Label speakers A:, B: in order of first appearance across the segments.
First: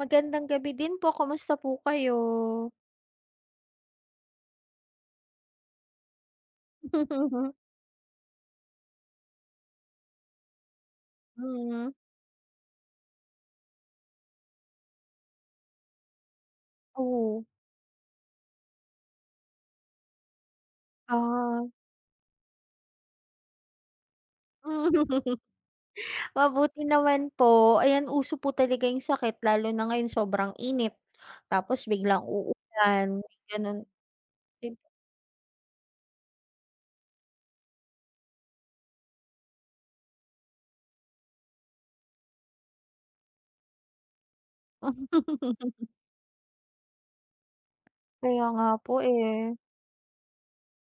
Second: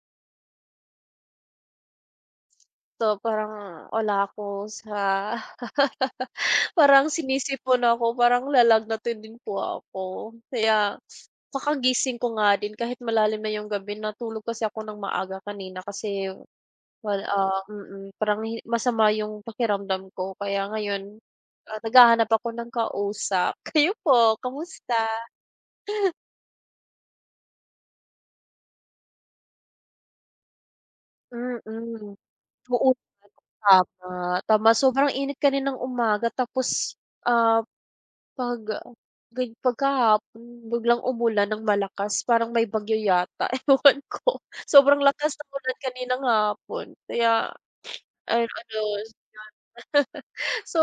A: Magandang gabi din po, kamusta po kayo?
B: 'To parang wala ako sa Parang sinisipon ako, parang lalagnatin din po ako kaya
A: Mm.
B: kakagising ko nga din kahit malalim na yung gabi, natulog kasi ako ng maaga kanina kasi wal
A: Oo.
B: ah, mm, parang hi masama yung pakiramdam ko, kaya ngayon,
A: Ah.
B: ah, naghahanap ako ng kausap. Kayo po
A: Hmm,
B: kamusta?
A: mabuti naman po, ayan uso po talaga yung sakit lalo na ngayon sobrang init, tapos
B: Mm.
A: biglang
B: Oo
A: uulan,
B: naman,
A: may gano'n,
B: tama. Tama
A: din.
B: sobrang init kaninang umaga tapos, ah, 'pag ga pagkahapon biglang umulan ng malakas parang may bagyo yata, ewan ko sobrang lakas ng ulan kaninang hapon kaya
A: Kaya
B: ayun
A: nga
B: ano,
A: po,
B: yan.
A: eh.
B: So,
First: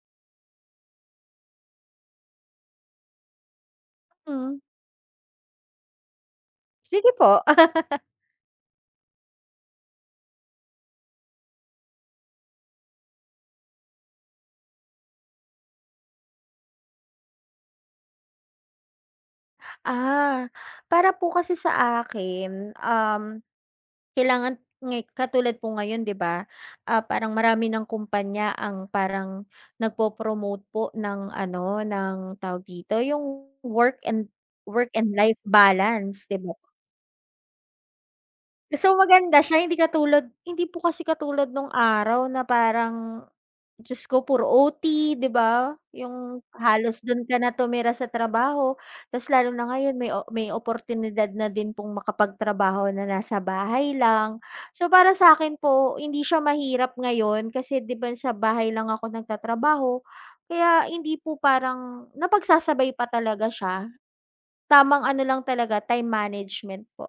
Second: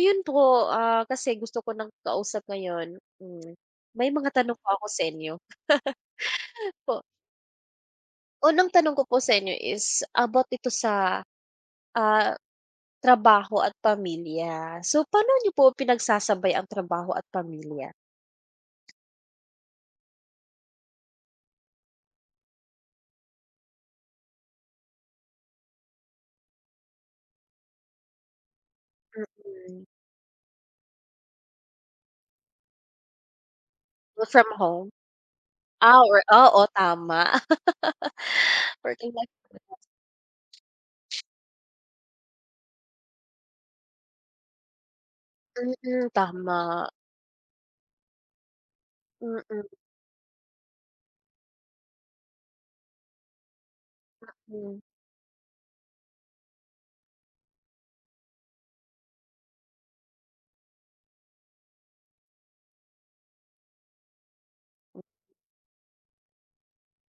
B: 'yun po, ah, kasi gusto ko ng kausap ngayon, hmm, may mga tanong
A: Hmm.
B: po ako sa inyo. Po?
A: Sige po.
B: Unang tanong ko po sa inyo is about ito sa, ah, trabaho at pamilya. So pa'no niyo po pinagsasabay ang trabaho at pamilya?
A: Ah, para po kasi sa akin, um, kailangan nga'y katulad po ngayon 'di ba, ah, parang marami ng kumpanya ang parang
B: Mm.
A: nagpo-promote po ng ano ng tawag dito? Yung work
B: Work
A: and
B: from
A: work
B: home.
A: and life
B: Ah or
A: balance 'di ba?
B: oo, tama.
A: So
B: Working life,
A: maganda siya hindi
B: parehas.
A: katulad hindi po kasi katulad nung araw na parang, Diyos ko puro OT 'di ba,
B: Mm,
A: yung
B: tama.
A: halos do'n ka na tumira sa trabaho, tas lalo
B: Mm.
A: na ngayon may o may oportunidad na din pong makapagtrabaho na nasa bahay lang.
B: Mm.
A: So, para sa akin po hindi siya mahirap ngayon, kasi 'di ba sa bahay lang ako nagtatrabaho kaya hindi po parang, napagsasabay pa talaga siya,
B: Hmm.
A: tamang ano lang talaga time management po.